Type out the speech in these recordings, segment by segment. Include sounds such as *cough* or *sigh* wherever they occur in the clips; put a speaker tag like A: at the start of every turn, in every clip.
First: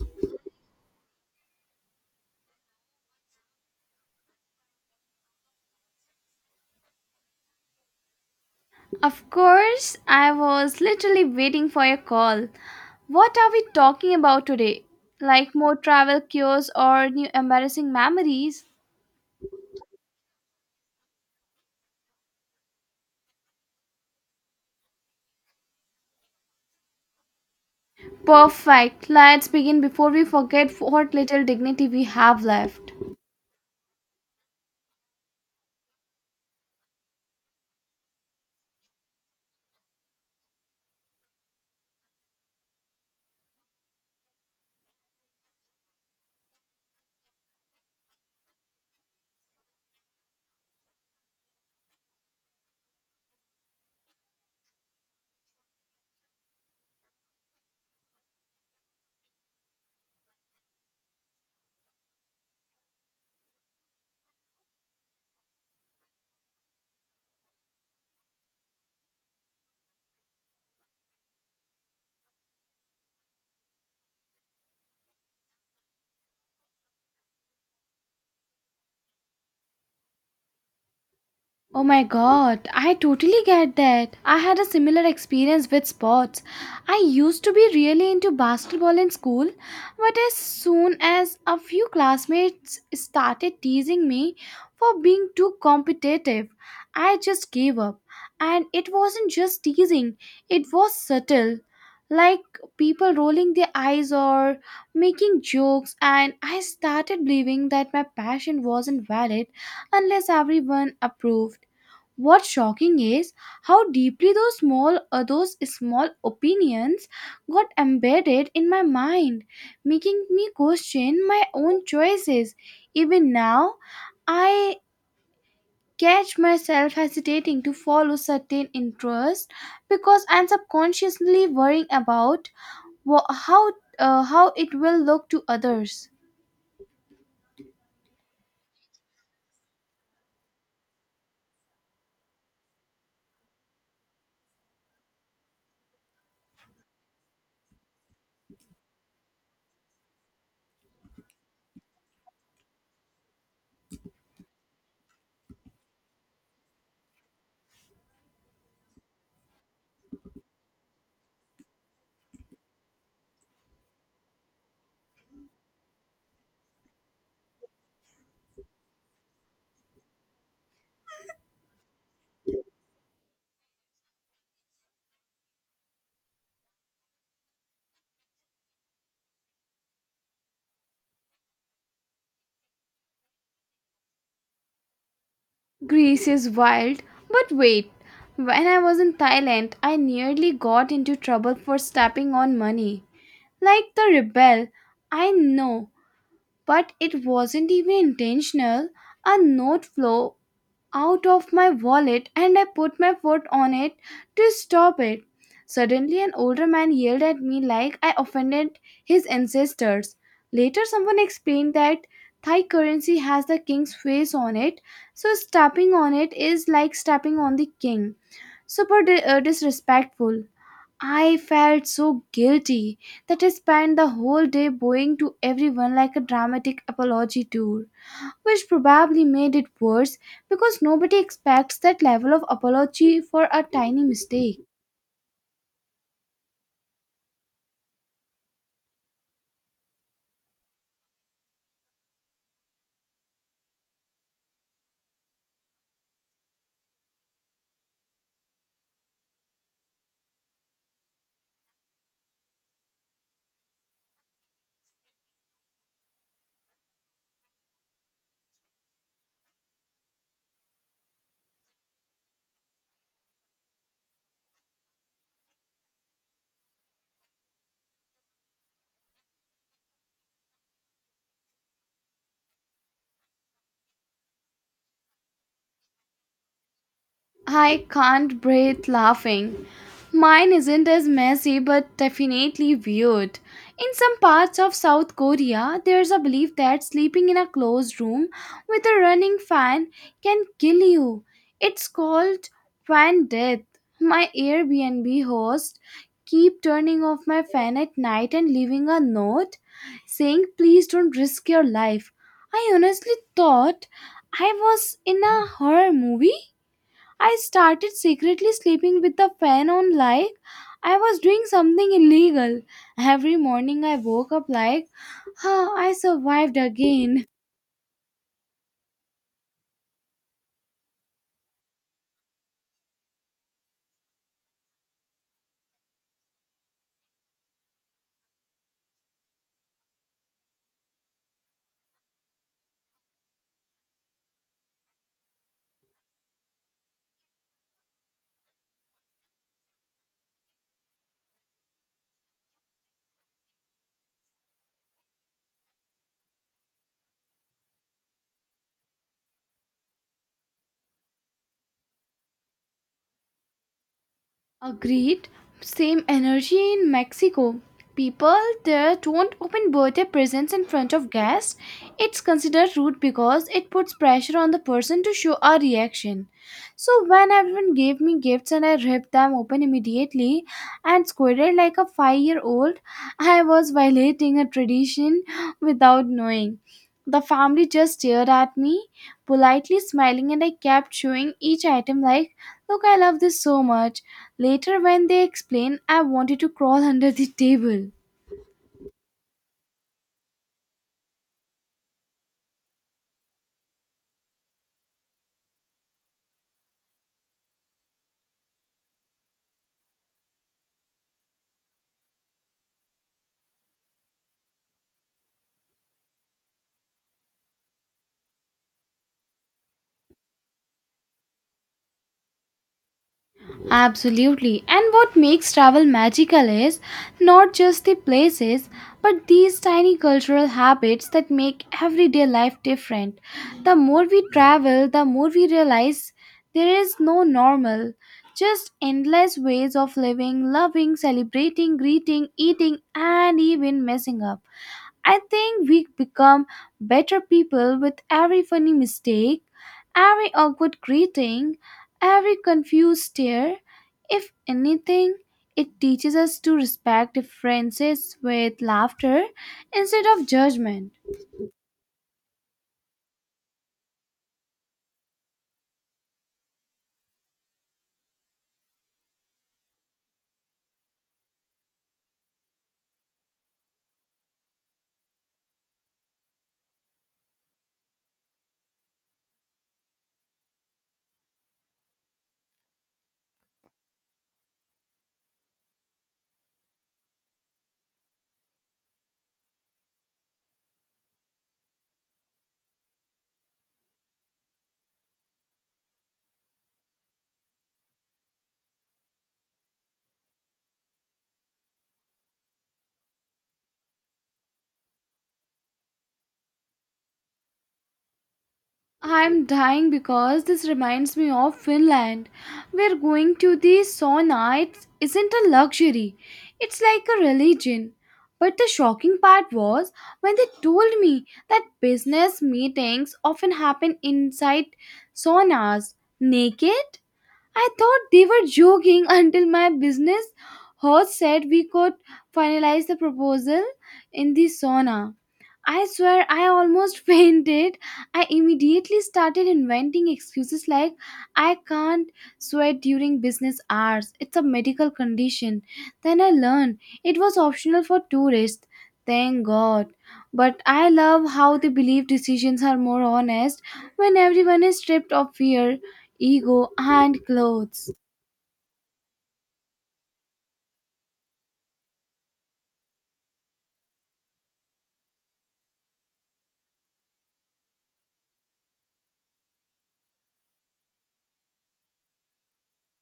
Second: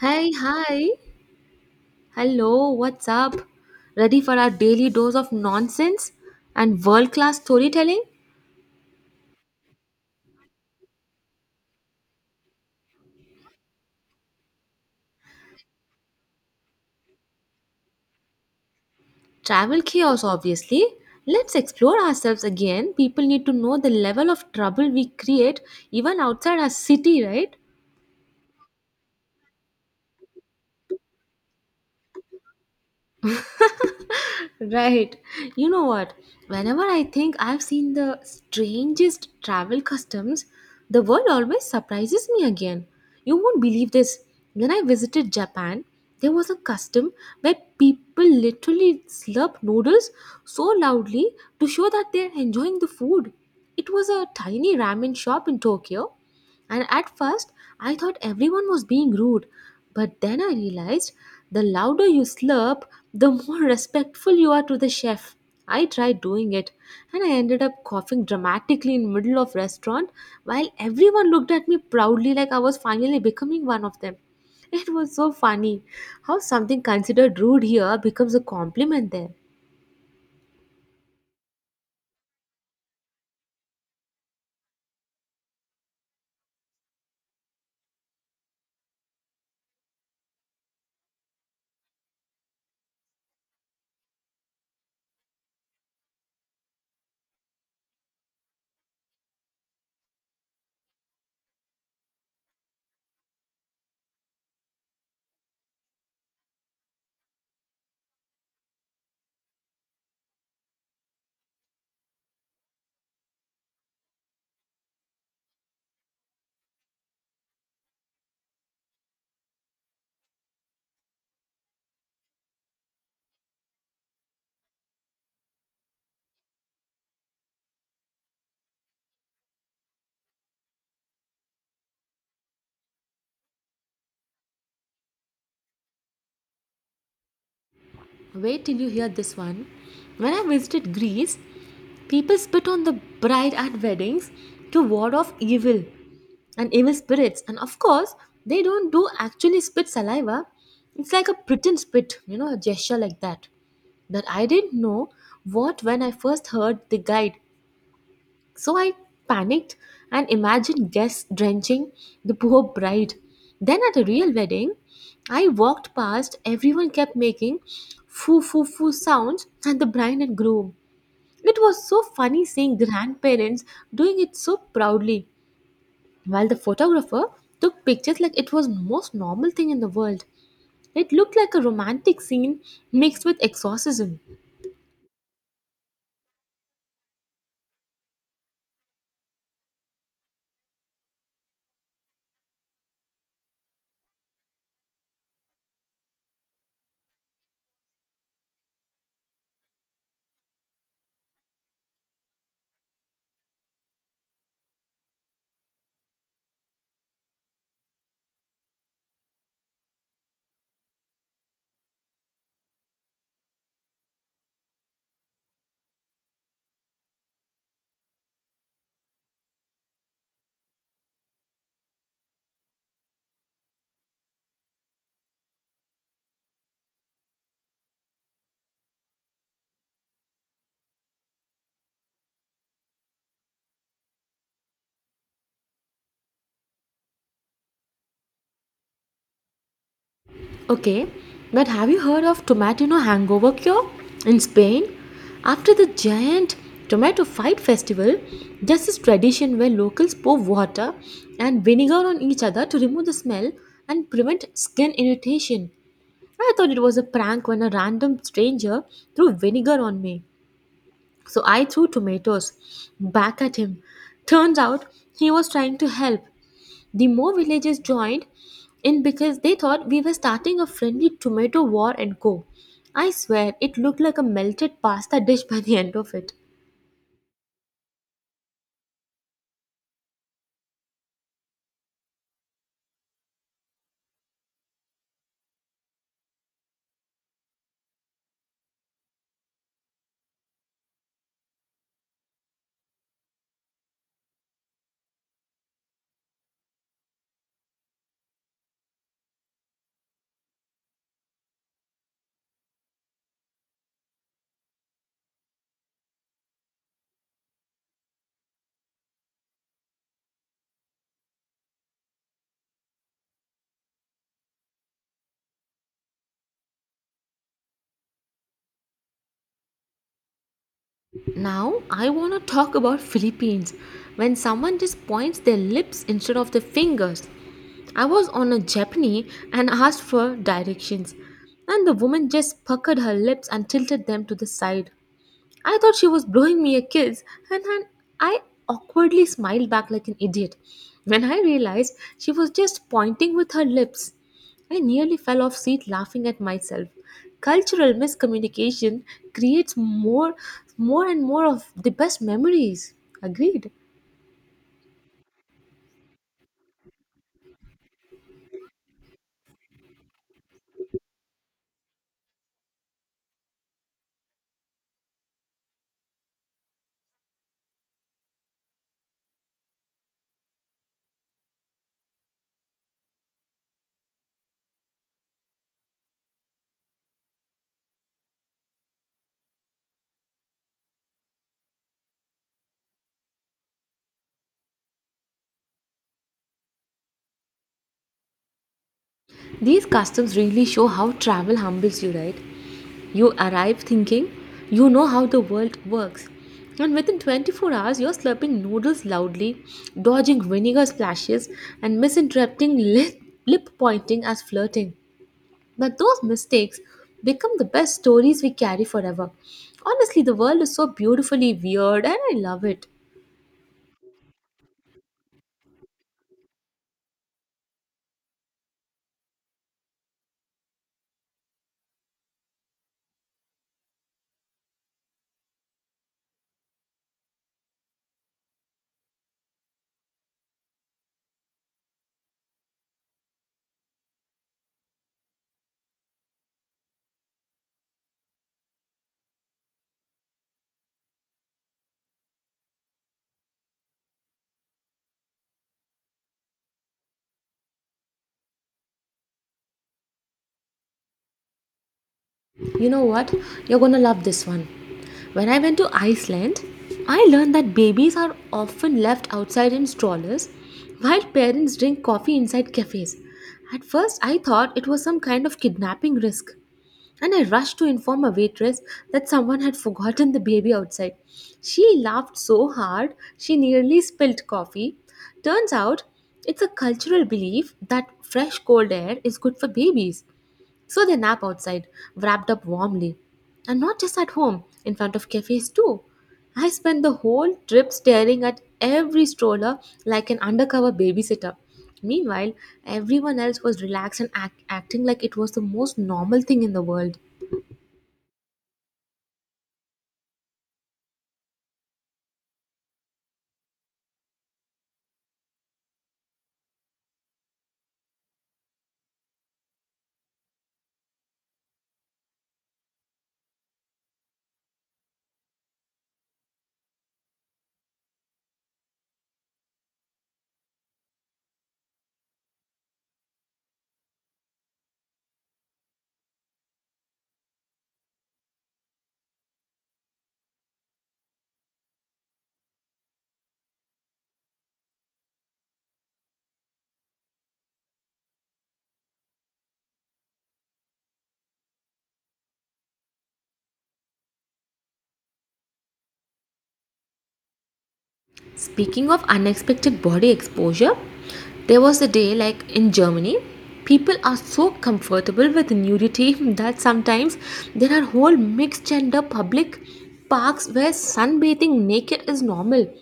A: Hey, hi. Hello, what's up? Ready for our daily dose of nonsense and world class storytelling?
B: Of course, I was literally waiting for your call. What are we talking about today? Like more travel cures or new embarrassing memories?
A: Travel chaos, obviously. Let's explore ourselves again. People need to know the level of trouble we create even outside our city, right?
B: Perfect. Let's begin before we forget what little dignity we have left.
A: Right. You know what? Whenever I think I've seen the strangest travel customs, the world always surprises me again. You won't believe this. When I visited Japan, there was a custom where people literally slurp noodles so loudly to show that they're enjoying the food. It was a tiny ramen shop in Tokyo, and at first I thought everyone was being rude, but then I realized the louder you slurp, the more *laughs* respectful you are to the chef. I tried doing it and I ended up coughing dramatically in middle of restaurant while everyone looked at me proudly like I was finally becoming one of them. It was so funny how something considered rude here becomes a compliment there.
B: Oh my god, I totally get that. I had a similar experience with sports. I used to be really into basketball in school, but as soon as a few classmates started teasing me for being too competitive, I just gave up. And it wasn't just teasing, it was subtle. Like people rolling their eyes or making jokes, and I started believing that my passion wasn't valid unless everyone approved. What's shocking is how deeply those small opinions got embedded in my mind, making me question my own choices. Even now, I catch myself hesitating to follow certain interests because I'm subconsciously worrying about wha- how how it will look to others.
A: Wait till you hear this one. When I visited Greece, people spit on the bride at weddings to ward off evil and evil spirits. And of course they don't do actually spit saliva, it's like a pretend spit, a gesture like that. That I didn't know what when I first heard the guide. So I panicked and imagined guests drenching the poor bride. Then at a real wedding, I walked past everyone kept making foo foo foo sounds and the bride and groom. It was so funny seeing grandparents doing it so proudly while the photographer took pictures like it was most normal thing in the world. It looked like a romantic scene mixed with exorcism.
B: Greece is wild, but wait. When I was in Thailand, I nearly got into trouble for stepping on money. Like the rebel, I know, but it wasn't even intentional. A note flew out of my wallet and I put my foot on it to stop it. Suddenly, an older man yelled at me like I offended his ancestors. Later, someone explained that Thai currency has the king's face on it, so stepping on it is like stepping on the king. Super disrespectful. I felt so guilty that I spent the whole day bowing to everyone like a dramatic apology tour, which probably made it worse because nobody expects that level of apology for a tiny mistake.
A: Okay, but have you heard of tomato hangover cure in Spain? After the giant tomato fight festival, there's this tradition where locals pour water and vinegar on each other to remove the smell and prevent skin irritation. I thought it was a prank when a random stranger threw vinegar on me. So I threw tomatoes back at him. Turns out he was trying to help. The more villagers joined in because they thought we were starting a friendly tomato war and go. I swear it looked like a melted pasta dish by the end of it.
B: I can't breathe laughing. Mine isn't as messy but definitely weird. In some parts of South Korea, there's a belief that sleeping in a closed room with a running fan can kill you. It's called fan death. My Airbnb host keep turning off my fan at night and leaving a note saying please don't risk your life. I honestly thought I was in a horror movie. I started secretly sleeping with the fan on like I was doing something illegal. Every morning I woke up like, huh, I survived again.
A: Now I want to talk about Philippines when someone just points their lips instead of their fingers. I was on a jeepney and asked for directions, and the woman just puckered her lips and tilted them to the side. I thought she was blowing me a kiss, and then I awkwardly smiled back like an idiot. When I realized she was just pointing with her lips, I nearly fell off seat laughing at myself. Cultural miscommunication creates more and more of the best memories. Agreed.
B: Agreed. Same energy in Mexico. People there don't open birthday presents in front of guests. It's considered rude because it puts pressure on the person to show a reaction. So when everyone gave me gifts and I ripped them open immediately and squirted like a five-year-old, I was violating a tradition without knowing. The family just stared at me, politely smiling, and I kept showing each item like, "Look, I love this so much." Later, when they explain, I wanted to crawl under the table.
A: These customs really show how travel humbles you, right? You arrive thinking you know how the world works, and within 24 hours, you're slurping noodles loudly, dodging vinegar splashes, and misinterpreting lip pointing as flirting. But those mistakes become the best stories we carry forever. Honestly, the world is so beautifully weird, and I love it.
B: Absolutely. And what makes travel magical is not just the places, but these tiny cultural habits that make everyday life different. The more we travel, the more we realize there is no normal, just endless ways of living, loving, celebrating, greeting, eating, and even messing up. I think we become better people with every funny mistake, every awkward greeting, every confused stare. If anything, it teaches us to respect differences with laughter instead of judgment.
A: You know what? You're gonna love this one. When I went to Iceland, I learned that babies are often left outside in strollers while parents drink coffee inside cafes. At first, I thought it was some kind of kidnapping risk, and I rushed to inform a waitress that someone had forgotten the baby outside. She laughed so hard she nearly spilled coffee. Turns out, it's a cultural belief that fresh cold air is good for babies. So they nap outside, wrapped up warmly. And not just at home, in front of cafes too. I spent the whole trip staring at every stroller like an undercover babysitter. Meanwhile, everyone else was relaxed and acting like it was the most normal thing in the world.
B: I'm dying because this reminds me of Finland, where going to the isn't a luxury, it's like a religion. But the shocking part was when they told me that business meetings often happen inside saunas, naked. I thought they were joking *laughs* until my business host said we could finalize the proposal in the sauna. I swear I almost *laughs* fainted. I immediately started inventing excuses like I can't sweat during business hours. It's a medical condition. Then I learned it was optional for tourists. Thank God. But I love how they believe decisions are more honest when everyone is stripped of fear, ego, and clothes.
A: Speaking of unexpected body exposure, there was a day like in Germany, people are so comfortable with nudity *laughs* that sometimes there are whole mixed gender public parks where sunbathing naked is normal.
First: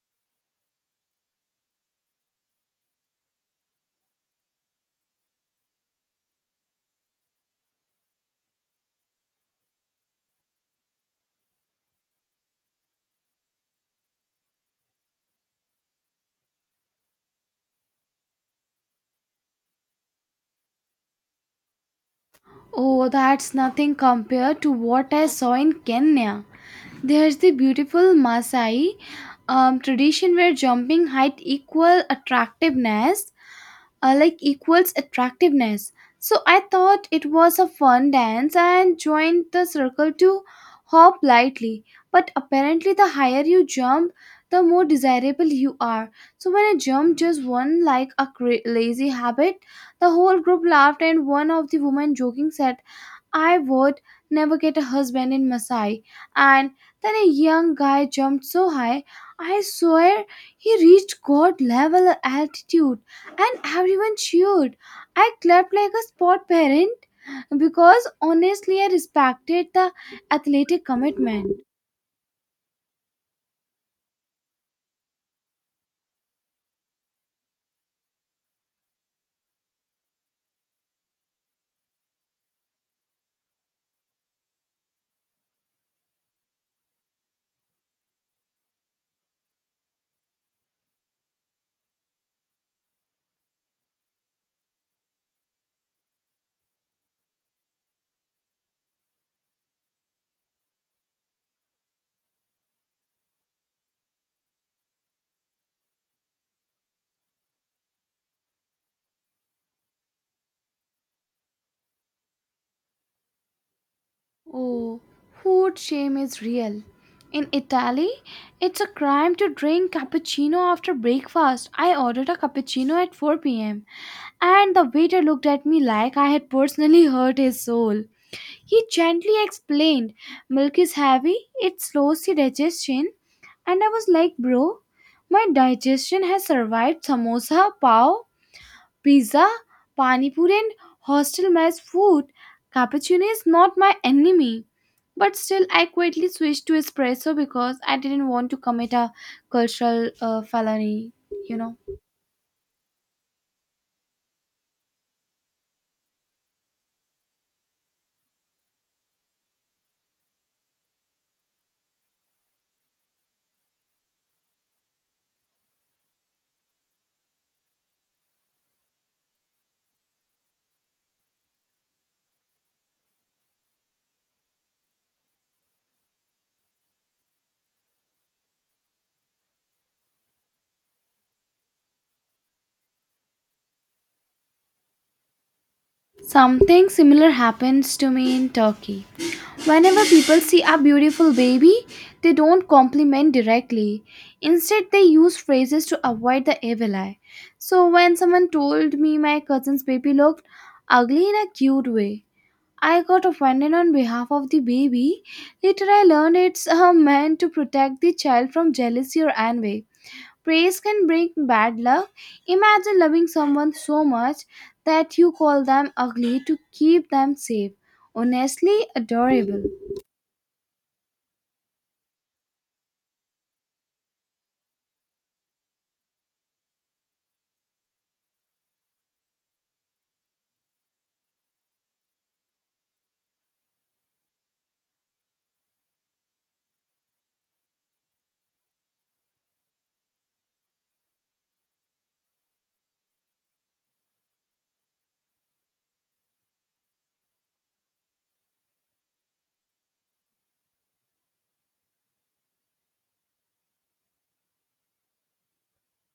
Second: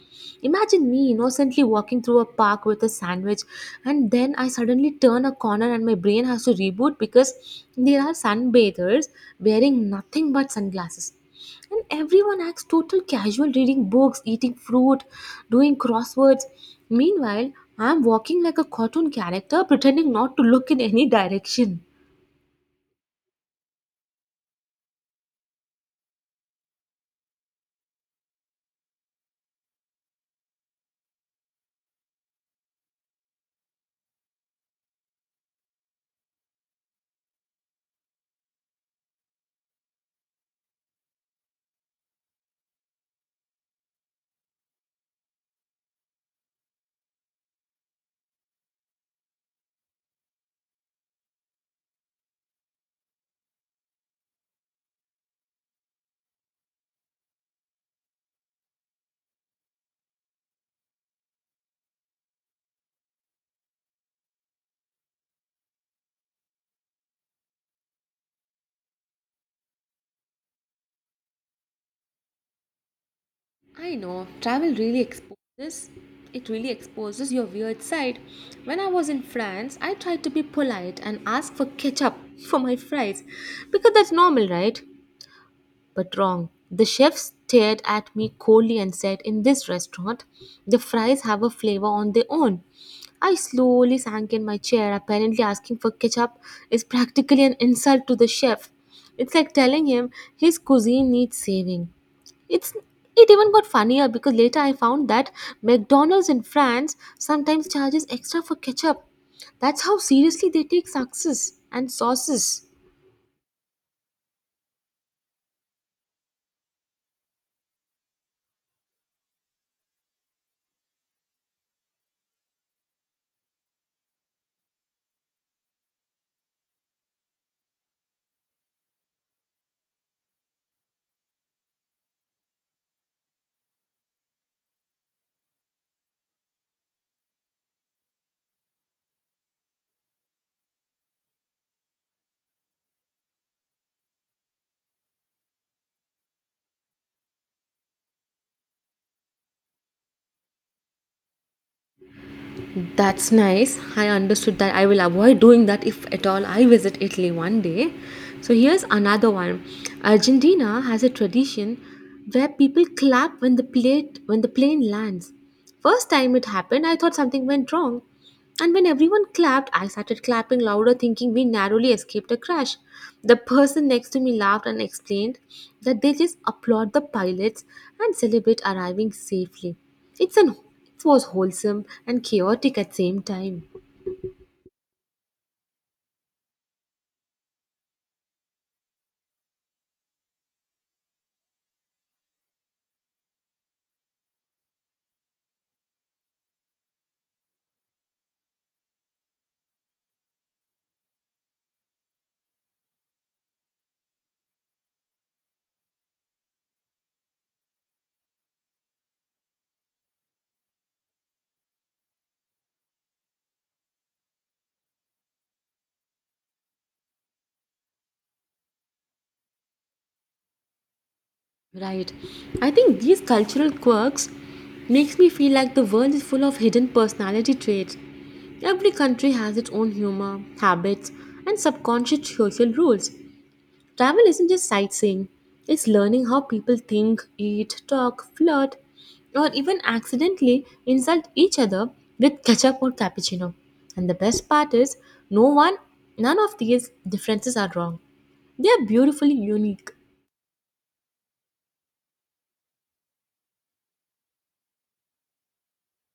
A: Imagine me innocently walking through a park with a sandwich, and then I suddenly turn a corner and my brain has to reboot because there are sunbathers wearing nothing but sunglasses. And everyone acts total casual, reading books, eating fruit, doing crosswords. Meanwhile, I am walking like a cartoon character, pretending not to look in any direction.
B: Oh, that's nothing compared to what I saw in Kenya. There's the beautiful Maasai tradition where jumping height equal attractiveness like equals attractiveness. So I thought it was a fun dance and joined the circle to hop lightly. But apparently, the higher you jump, the more desirable you are. So when I jumped just one like a lazy habit, the whole group laughed, and one of the women joking said, I would never get a husband in Maasai. And then a young guy jumped so high, I swear he reached God level altitude and everyone cheered. I clapped like a sport parent because honestly I respected the athletic commitment.
A: I know, travel really exposes it really exposes your weird side. When I was in France, I tried to be polite and ask for ketchup *laughs* for my fries because that's normal, right? But wrong. The chef stared at me coldly and said, "In this restaurant, the fries have a flavor on their own." I slowly sank in my chair, apparently asking for ketchup is practically an insult to the chef. It's like telling him his cuisine needs saving. It's it even got funnier because later I found that McDonald's in France sometimes charges extra for ketchup. That's how seriously they take success and sauces.
B: Oh, food shame is real. In Italy, it's a crime to drink cappuccino after breakfast. I ordered a cappuccino at 4 p.m. and the waiter looked at me like I had personally hurt his soul. He gently explained, milk is heavy, it slows the digestion. And I was like, bro, my digestion has survived samosa, pav, pizza, pani puri, and hostel mess food. Cappuccino is not my enemy. But still, I quietly switched to espresso because I didn't want to commit a cultural felony, you know.
A: That's nice. I understood that I will avoid doing that if at all I visit Italy one day. So here's another one. Argentina has a tradition where people clap when the plate when the plane lands. First time it happened, I thought something went wrong. And when everyone clapped, I started clapping louder, thinking we narrowly escaped a crash. The person next to me laughed and explained that they just applaud the pilots and celebrate arriving safely. It's an it was wholesome and chaotic at same time.
B: Something similar happens to me in Turkey. Whenever people see a beautiful baby, they don't compliment directly. Instead, they use phrases to avoid the evil eye. So, when someone told me my cousin's baby looked ugly in a cute way, I got offended on behalf of the baby. Later, I learned it's meant to protect the child from jealousy or envy. Praise can bring bad luck. Imagine loving someone so much that you call them ugly to keep them safe. Honestly, adorable.
A: Right. I think these cultural quirks makes me feel like the world is full of hidden personality traits. Every country has its own humor, habits, and subconscious social rules. Travel isn't just sightseeing, it's learning how people think, eat, talk, flirt, or even accidentally insult each other with ketchup or cappuccino. And the best part is, no one, none of these differences are wrong. They are beautifully unique.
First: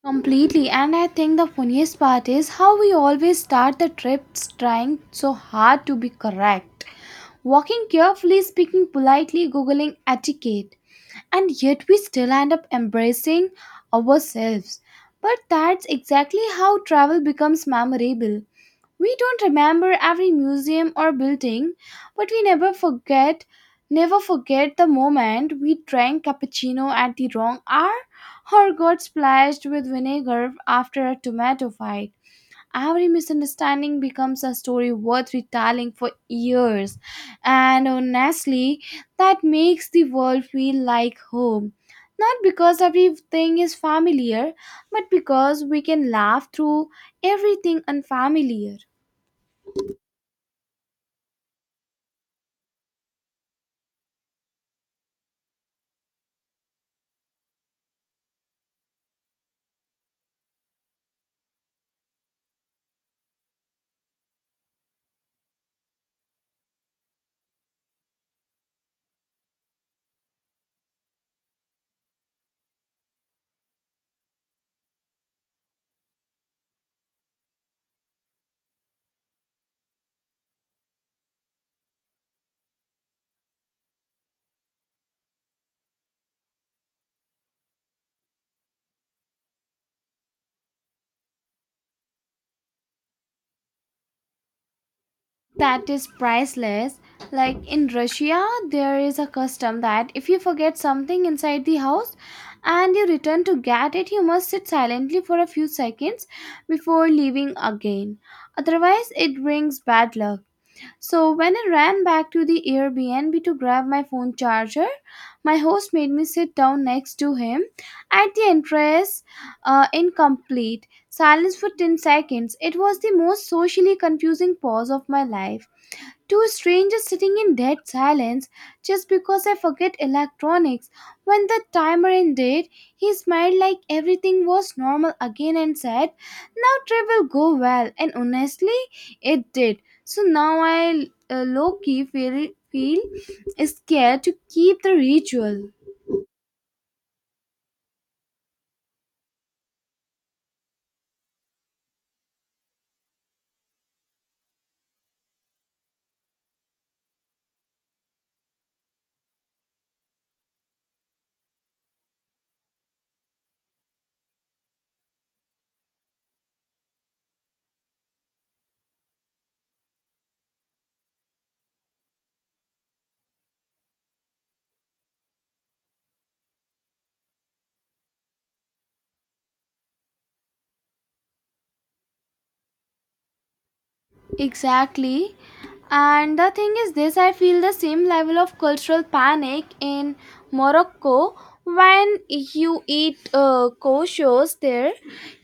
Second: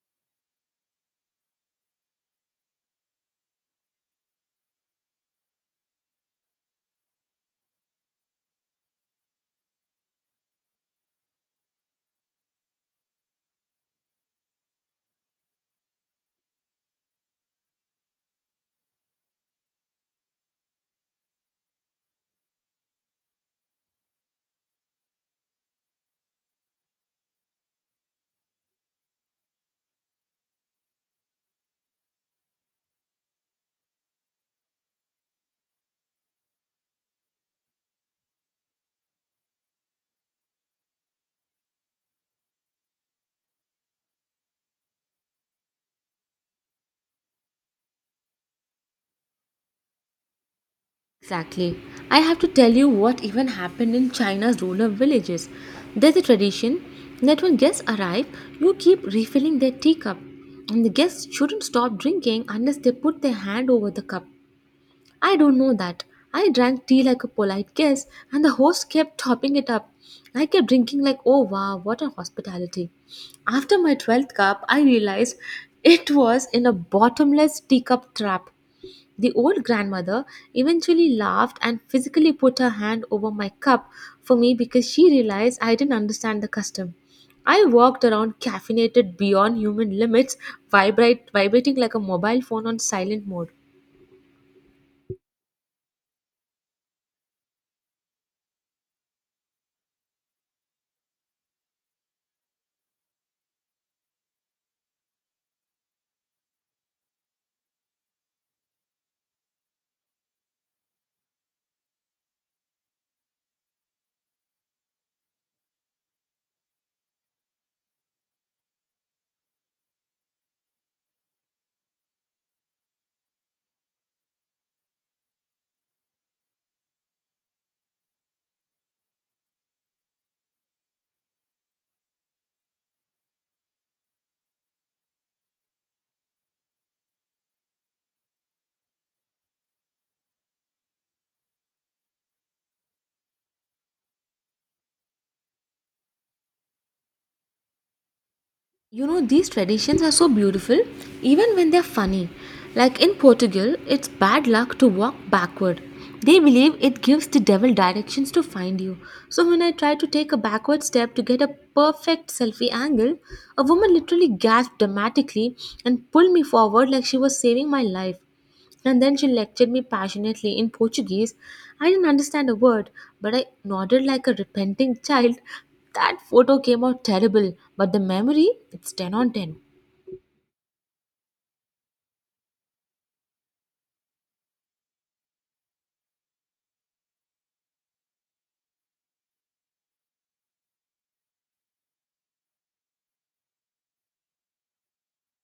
B: Completely, and I think the funniest part is how we always start the trips trying so hard to be correct. Walking carefully, speaking politely, googling etiquette, and yet we still end up embracing ourselves. But that's exactly how travel becomes memorable. We don't remember every museum or building, but we never forget the moment we drank cappuccino at the wrong hour or got splashed with vinegar after a tomato fight. Every misunderstanding becomes a story worth retelling for years, and honestly, that makes the world feel like home. Not because everything is familiar, but because we can laugh through everything unfamiliar.
A: Exactly. I have to tell you what even happened in China's rural villages. There's a tradition that when guests arrive, you keep refilling their teacup, and the guests shouldn't stop drinking unless they put their hand over the cup. I don't know that. I drank tea like a polite guest, and the host kept topping it up. I kept drinking, like, oh wow, what a hospitality. After my 12th cup, I realized it was in a bottomless teacup trap. The old grandmother eventually laughed and physically put her hand over my cup for me because she realized I didn't understand the custom. I walked around caffeinated beyond human limits, vibrating like a mobile phone on silent mode.
B: That is priceless. Like in Russia, there is a custom that if you forget something inside the house and you return to get it, you must sit silently for a few seconds before leaving again. Otherwise, it brings bad luck. So, when I ran back to the Airbnb to grab my phone charger, my host made me sit down next to him at the entrance, in complete silence for 10 seconds. It was the most socially confusing pause of my life. Two strangers sitting in dead silence just because I forget electronics. When the timer ended, he smiled like everything was normal again and said, now trip will go well. And honestly, it did. So now I low key feel scared to keep the ritual.
A: You know, these traditions are so beautiful, even when they're funny. Like in Portugal, it's bad luck to walk backward. They believe it gives the devil directions to find you. So when I tried to take a backward step to get a perfect selfie angle, a woman literally gasped dramatically and pulled me forward like she was saving my life. And then she lectured me passionately in Portuguese. I didn't understand a word, but I nodded like a repenting child. That photo came out terrible, but the memory, it's 10 on 10.
B: Exactly. And the thing is, this I feel the same level of cultural panic in Morocco. When you eat koshos there,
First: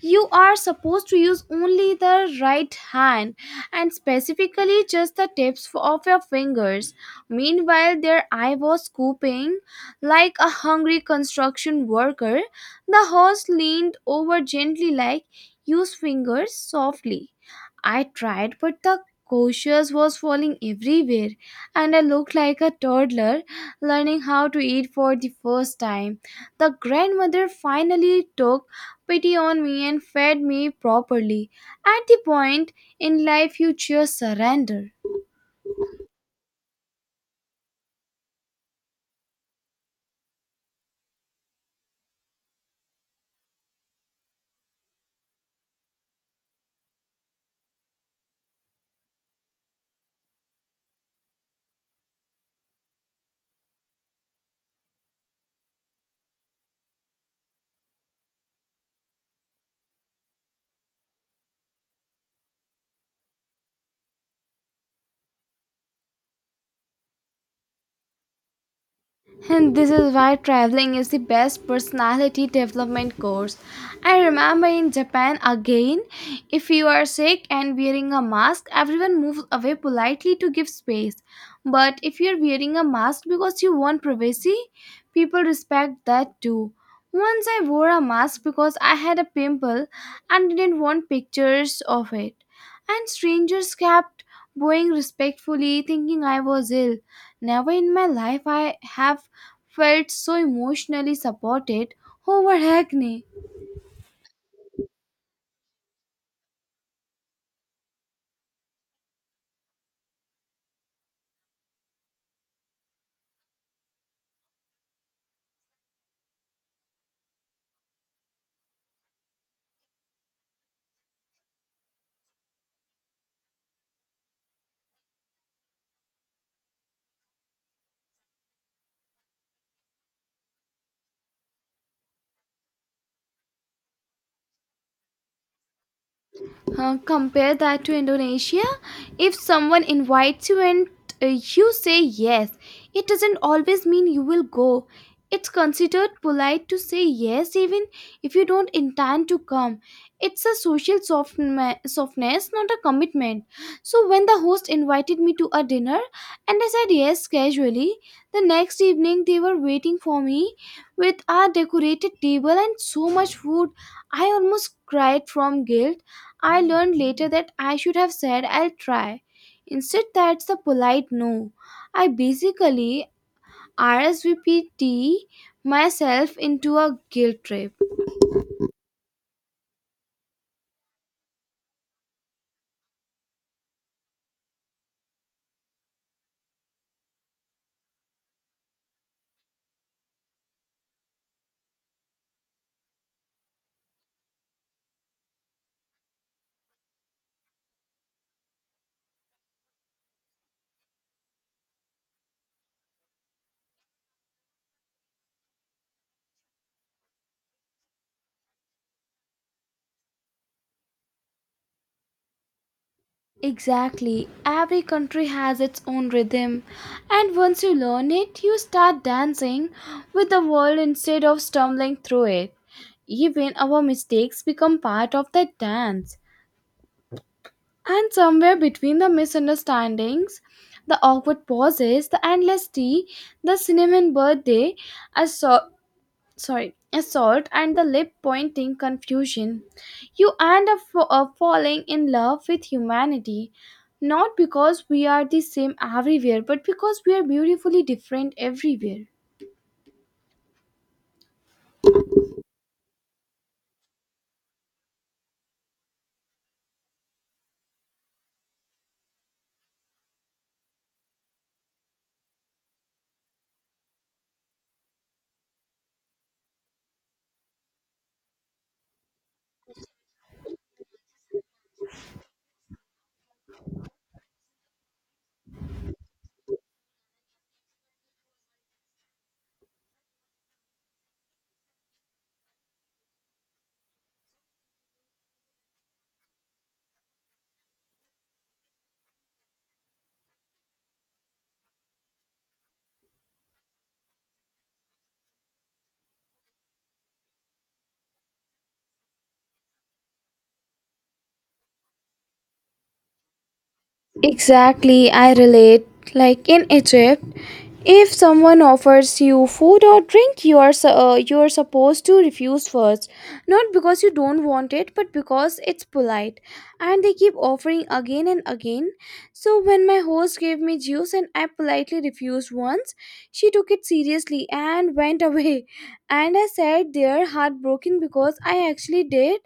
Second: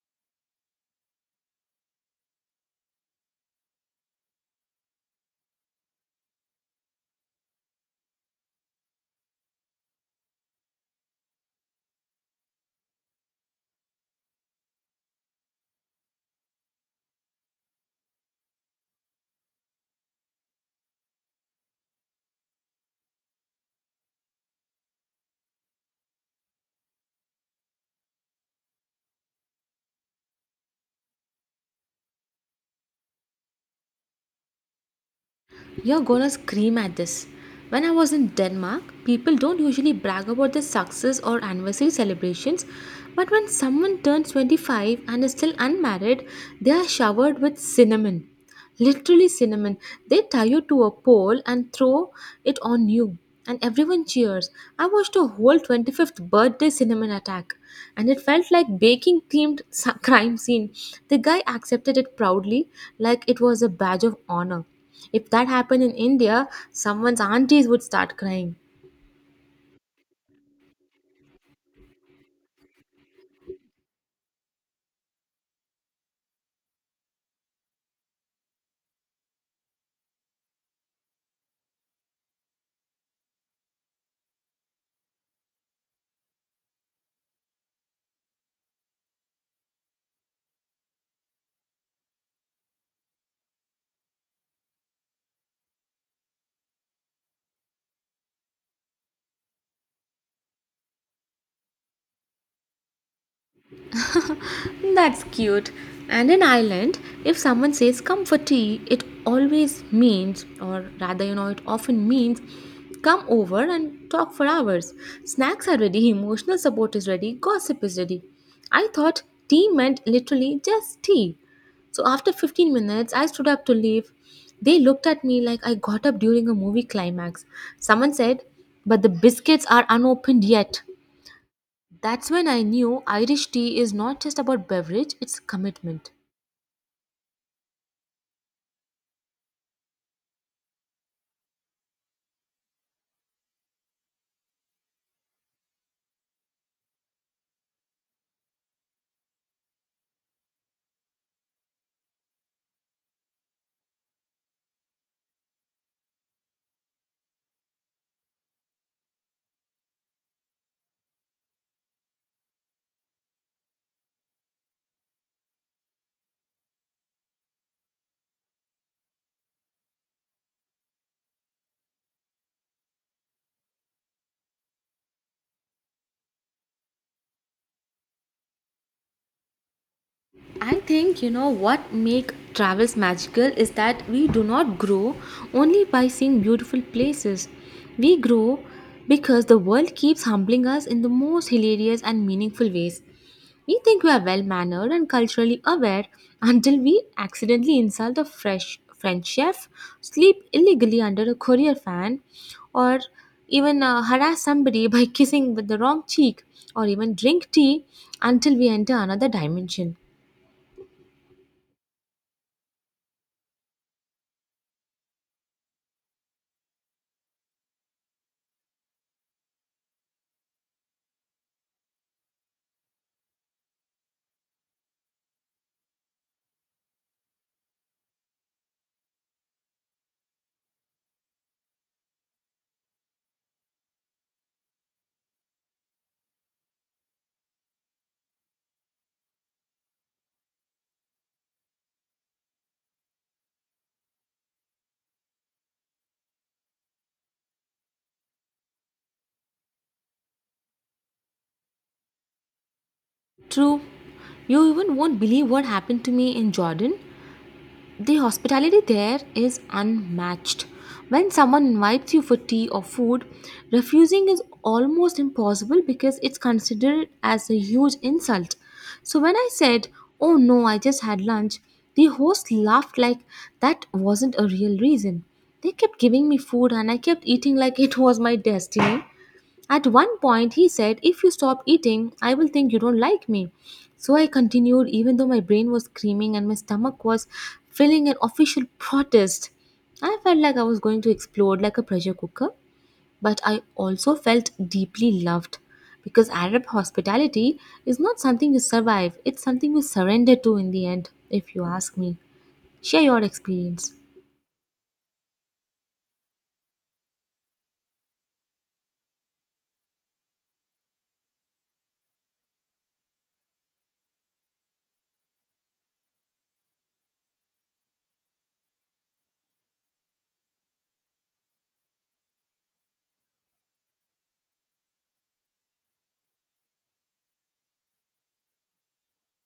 B: you are supposed to use only the right hand and specifically just the tips of your fingers. Meanwhile, there I was scooping like a hungry construction worker. The host leaned over gently like, use fingers softly. I tried, but the couscous was falling everywhere, and I looked like a toddler learning how to eat for the first time. The grandmother finally took pity on me and fed me properly. At the point in life you just surrender.
A: You're gonna scream at this. When I was in Denmark, people don't usually brag about their success or anniversary celebrations, but when someone turns 25 and is still unmarried, they are showered with cinnamon. Literally, cinnamon. They tie you to a pole and throw it on you, and everyone cheers. I watched a whole 25th birthday cinnamon attack, and it felt like baking themed crime scene. The guy accepted it proudly, like it was a badge of honor if that happened in India, someone's aunties would start crying.
B: And this is why traveling is the best personality development course. I remember in Japan again, if you are sick and wearing a mask, everyone moves away politely to give space. But if you're wearing a mask because you want privacy, people respect that too. Once I wore a mask because I had a pimple and didn't want pictures of it. And strangers kept bowing respectfully, thinking I was ill. Never in my life I have felt so emotionally supported over acne.
A: That's cute. And in Ireland, if someone says comfort tea, it always means, or rather, you know, it often means, come over and talk for hours. Snacks are ready, emotional support is ready, gossip is ready. I thought tea meant literally just tea. So after 15 minutes, I stood up to leave. They looked at me like I got up during a movie climax. Someone said, "But the biscuits are unopened yet." That's when I knew Irish tea is not just about beverage, it's commitment.
B: Compare that to Indonesia. If someone invites you and uh, you say yes, it doesn't always mean you will go. It's considered polite to say yes even if you don't intend to come. It's a social softness, not a commitment. So, when the host invited me to a dinner and I said yes casually, the next evening they were waiting for me with a decorated table and so much food. I almost cried from guilt. I learned later that I should have said I'll try. Instead, that's the polite no. I basically RSVPT myself into a guilt trip.
A: I think you know what make travels magical is that we do not grow only by seeing beautiful places. We grow because the world keeps humbling us in the most hilarious and meaningful ways. We think we are well mannered and culturally aware until we accidentally insult a fresh French chef, sleep illegally under a courier fan, or even harass somebody by *laughs* kissing with the wrong cheek, or even drink tea until we enter another dimension.
B: Exactly. Every country has its own rhythm, and once you learn it, you start dancing with the world instead of stumbling through it. Even our mistakes become part of that dance. And somewhere between the misunderstandings, the awkward pauses, the endless tea, the cinnamon birthday, assault, sorry, assault, and the lip pointing confusion, you end up falling in love with humanity. Not because we are the same everywhere, but because we are beautifully different everywhere.
A: True. You even won't believe what happened to me in Jordan. The hospitality there is unmatched. When someone invites you for tea or food, refusing is almost impossible because it's considered as a huge insult. So when I said, "Oh no, I just had lunch," the host laughed like that wasn't a real reason. They kept giving me food and I kept eating like it was my destiny. At one point, he said, If you stop eating, I will think you don't like me. So I continued, even though my brain was screaming and my stomach was feeling an official protest. I felt like I was going to explode like a pressure cooker, but I also felt deeply loved because Arab hospitality is not something you survive, it's something you surrender to in the end, if you ask me. Share your experience.
B: Exactly, I relate. Like in Egypt, if someone offers you food or drink, you are supposed to refuse first, not because you don't want it, but because it's polite. And they keep offering again and again. So when my host gave me juice and I politely refused once, she took it seriously and went *laughs* away. And I sat there heartbroken because I actually did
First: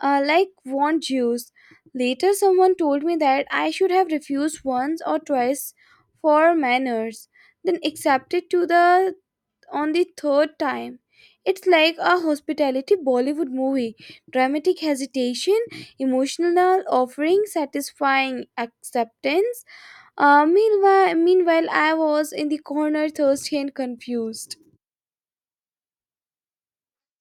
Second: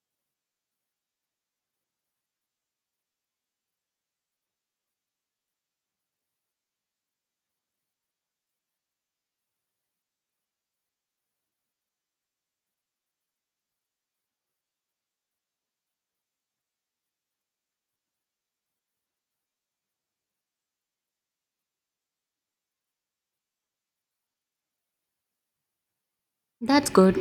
B: uh, like want juice. Later, someone told me that I should have refused once or twice for manners, then accepted to the on the third time. It's like a hospitality Bollywood movie. Dramatic hesitation, emotional offering, satisfying acceptance. Meanwhile, I was in the corner, thirsty and confused.
A: That's good.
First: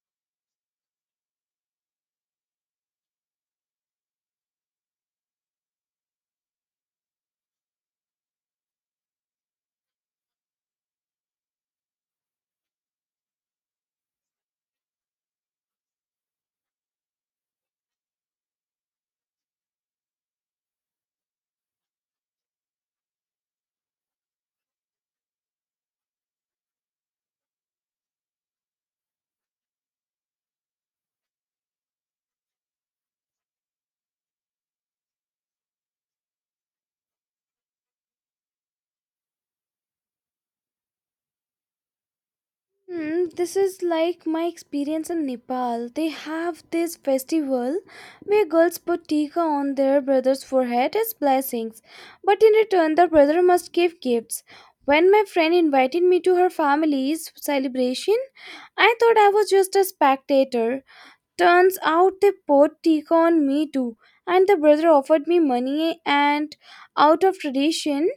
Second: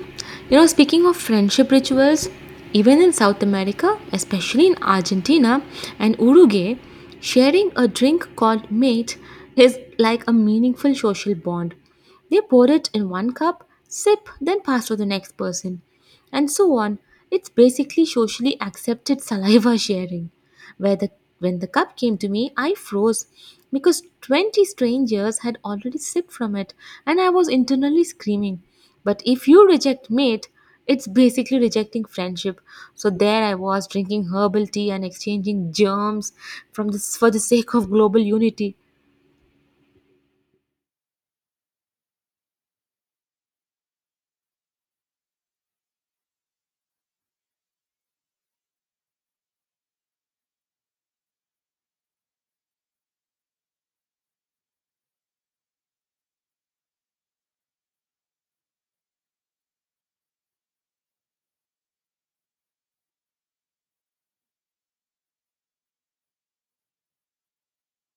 A: You know, speaking of friendship rituals, even in South America, especially in Argentina and Uruguay, sharing a drink called mate is like a meaningful social bond. They pour it in one cup, sip, then pass to the next person and so on. It's basically socially accepted saliva *laughs* sharing. Where the, when the cup came to me, I froze because 20 strangers had already sipped from it and I was internally screaming. But if you reject mate, it's basically rejecting friendship. So there I was drinking herbal tea and exchanging germs from this for the sake of global unity.
B: Hmm, this is like my experience in Nepal. They have this festival where girls put tikka on their brother's forehead as blessings, but in return, the brother must give gifts. When my friend invited me to her family's celebration, I thought I was just a spectator. Turns out they poured tikka on me too, and the brother offered me money and out of tradition,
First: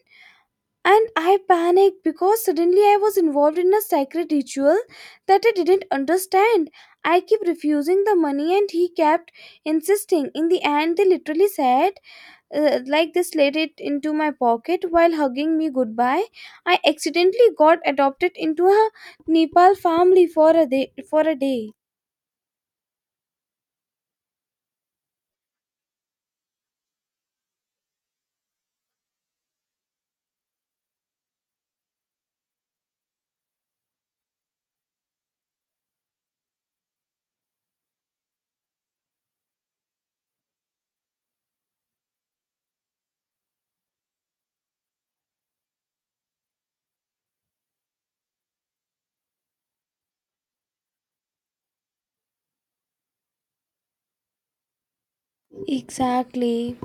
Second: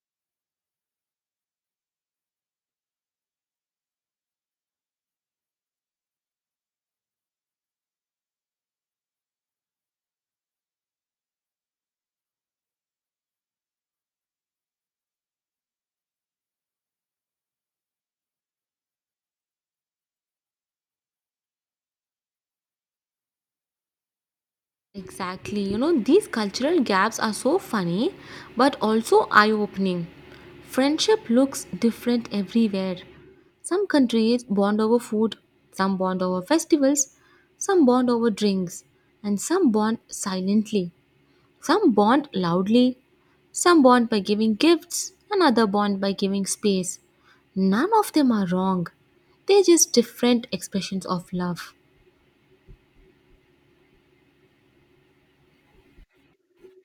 B: and I panicked because suddenly I was involved in a sacred ritual that I didn't understand. I kept refusing the money and he kept insisting. In the end, they literally said, like they slid it into my pocket while hugging me goodbye. I accidentally got adopted into a Nepal family for a day. For a day.
A: Exactly. You know, these cultural gaps are so funny, but also eye opening. Friendship looks different everywhere. Some countries bond over food, some bond over festivals, some bond over drinks, and some bond silently. Some bond loudly, some bond by giving gifts, another bond by giving space. None of them are wrong. They're just different expressions of love.
B: Exactly.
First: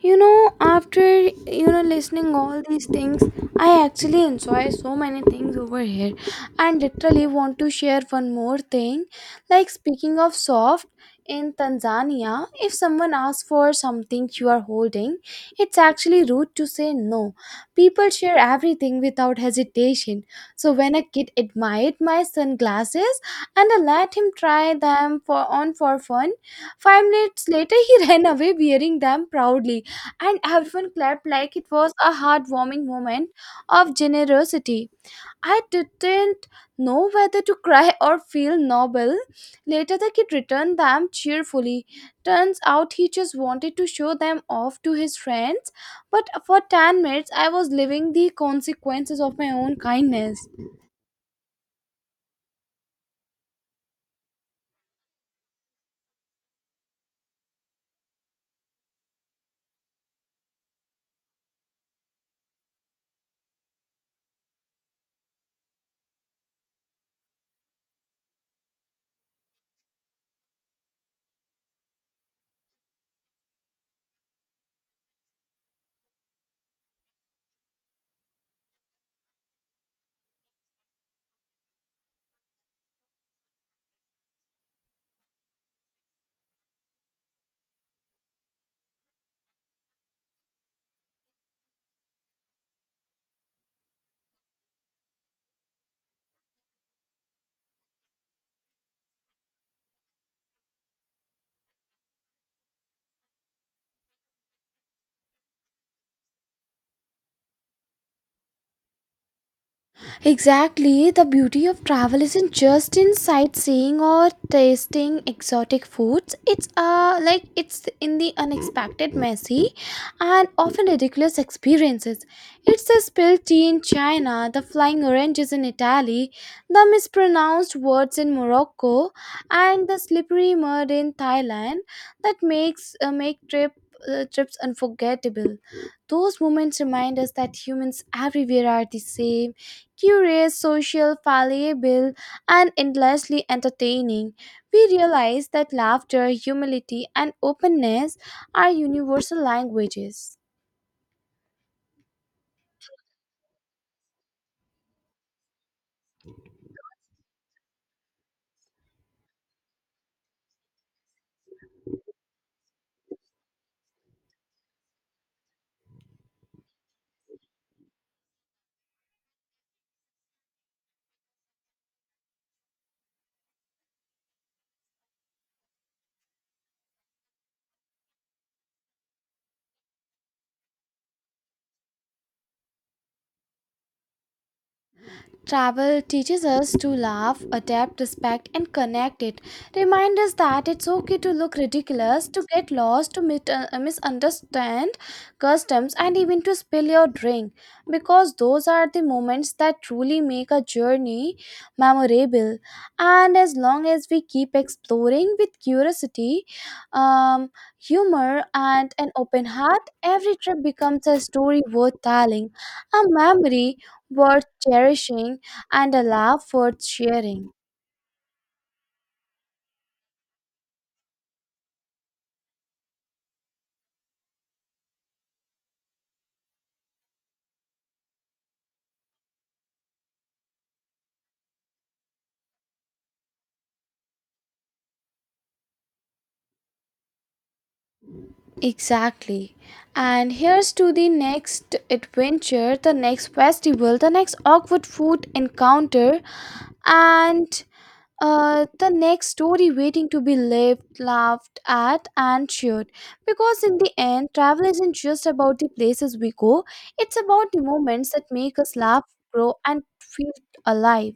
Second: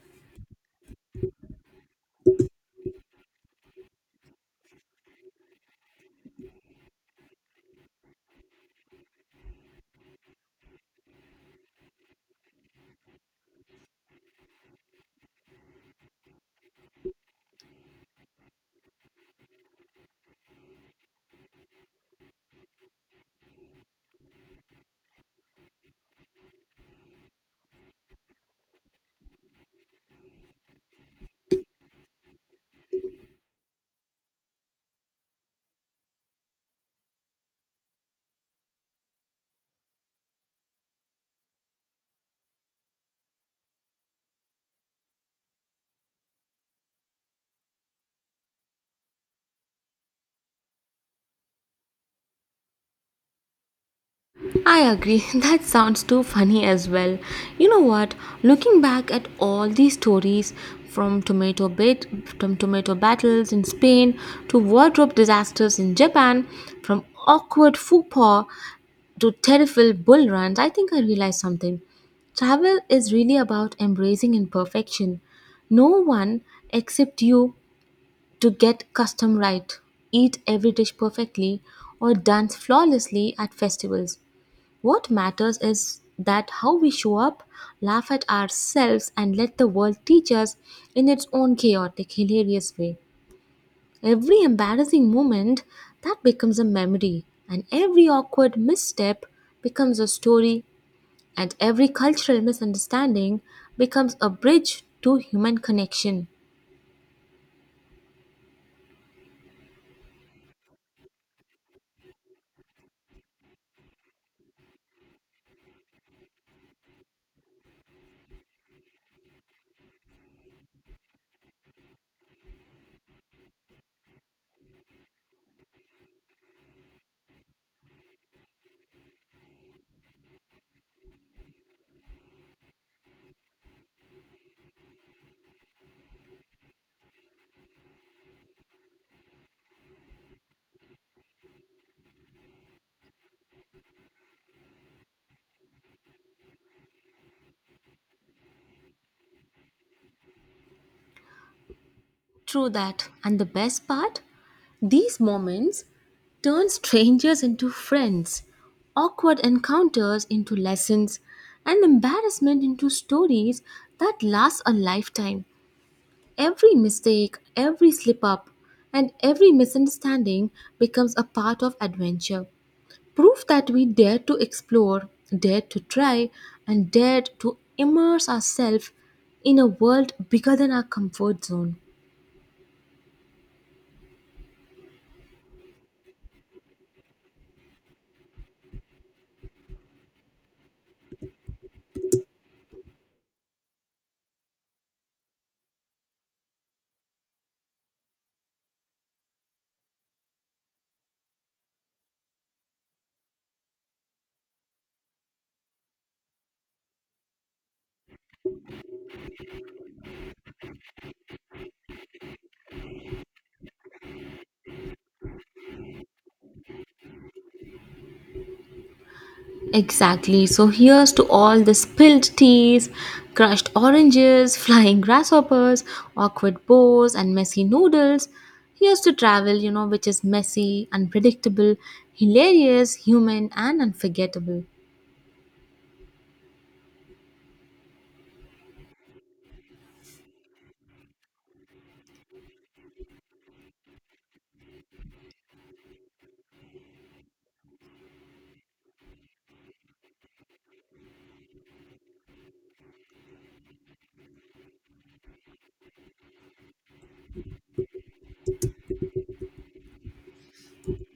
B: You know, after listening all these things, I actually enjoy so many things over here and literally want to share one more thing. Like speaking of soft in Tanzania, if someone asks for something you are holding, it's actually rude to say no. People share everything without hesitation. So when a kid admired my sunglasses and I let him try them for on for fun, 5 minutes later, he *laughs* ran away wearing them proudly, and everyone clapped like it was a heartwarming moment of generosity. I didn't know whether to cry or feel noble. Later, the kid returned them cheerfully. Turns out he just wanted to show them off to his friends, but for 10 minutes, I was living the consequences of my own kindness.
A: I agree. *laughs* That sounds too funny as well. You know what? Looking back at all these stories from tomato bit from tomato battles in Spain to wardrobe disasters in Japan, from awkward faux pas to terrible bull runs, I think I realized something. Travel is really about embracing imperfection. No one except you to get custom right, eat every dish perfectly, or dance flawlessly at festivals. What matters is that how we show up, laugh at ourselves, and let the world teach us in its own chaotic, hilarious way. Every embarrassing moment that becomes a memory, and every awkward misstep becomes a story, and every cultural misunderstanding becomes a bridge to human connection.
B: Exactly, the beauty of travel isn't just in sightseeing or tasting exotic foods. It's in the unexpected, messy, and often ridiculous experiences. It's the spilled tea in China, the flying oranges in Italy, the mispronounced words in Morocco, and the slippery mud in Thailand that make trips unforgettable. Those moments remind us that humans everywhere are the same: curious, social, fallible, and endlessly entertaining. We realize that laughter, humility, and openness are universal languages.
A: True that. And the best part? These moments turn strangers into friends, awkward encounters into lessons, and embarrassment into stories that last a lifetime. Every mistake, every slip up, and every misunderstanding becomes a part of adventure. Proof that we dare to explore, dare to try, and dare to immerse ourselves in a world bigger than our comfort zone.
B: Travel teaches us to laugh, adapt, respect, and connect it. Remind us that it's okay to look ridiculous, to get lost, to misunderstand customs, and even to spill your drink. Because those are the moments that truly make a journey memorable. And as long as we keep exploring with curiosity, um, humor, and an open heart, every trip becomes a story worth telling, a memory worth cherishing and a laugh worth sharing.
A: Exactly. So here's to all the spilled teas, crushed oranges, *laughs* flying grasshoppers, awkward bows, and messy noodles. Here's to travel, which is messy, unpredictable, hilarious, human, and unforgettable.
B: Exactly. And here's to the next adventure, the next festival, the next awkward food encounter, and the next story waiting to be lived, laughed at, and shared. Because in the end, travel isn't just about the places we go, it's about the moments that make us laugh, grow, and feel alive.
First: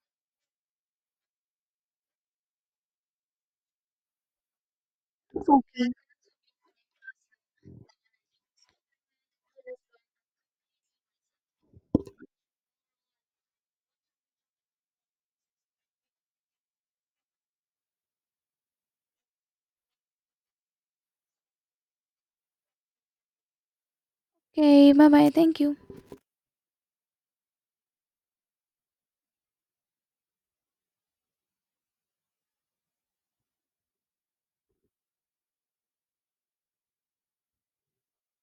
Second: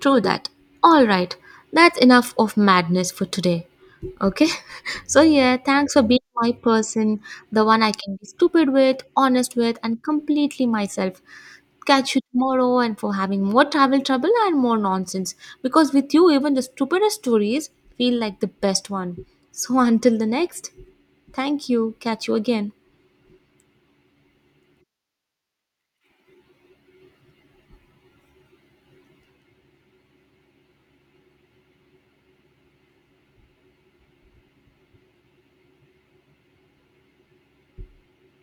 A: True that. All right. That's enough of madness for today. Okay? *laughs* So, yeah, thanks for being my person, the one I can be stupid with, honest with, and completely myself. Catch you tomorrow, and for having more travel trouble and more nonsense. Because with you, even the stupidest stories feel like the best one. So *laughs* until the next, thank you. Catch you again.
B: Okay, bye bye. Thank you.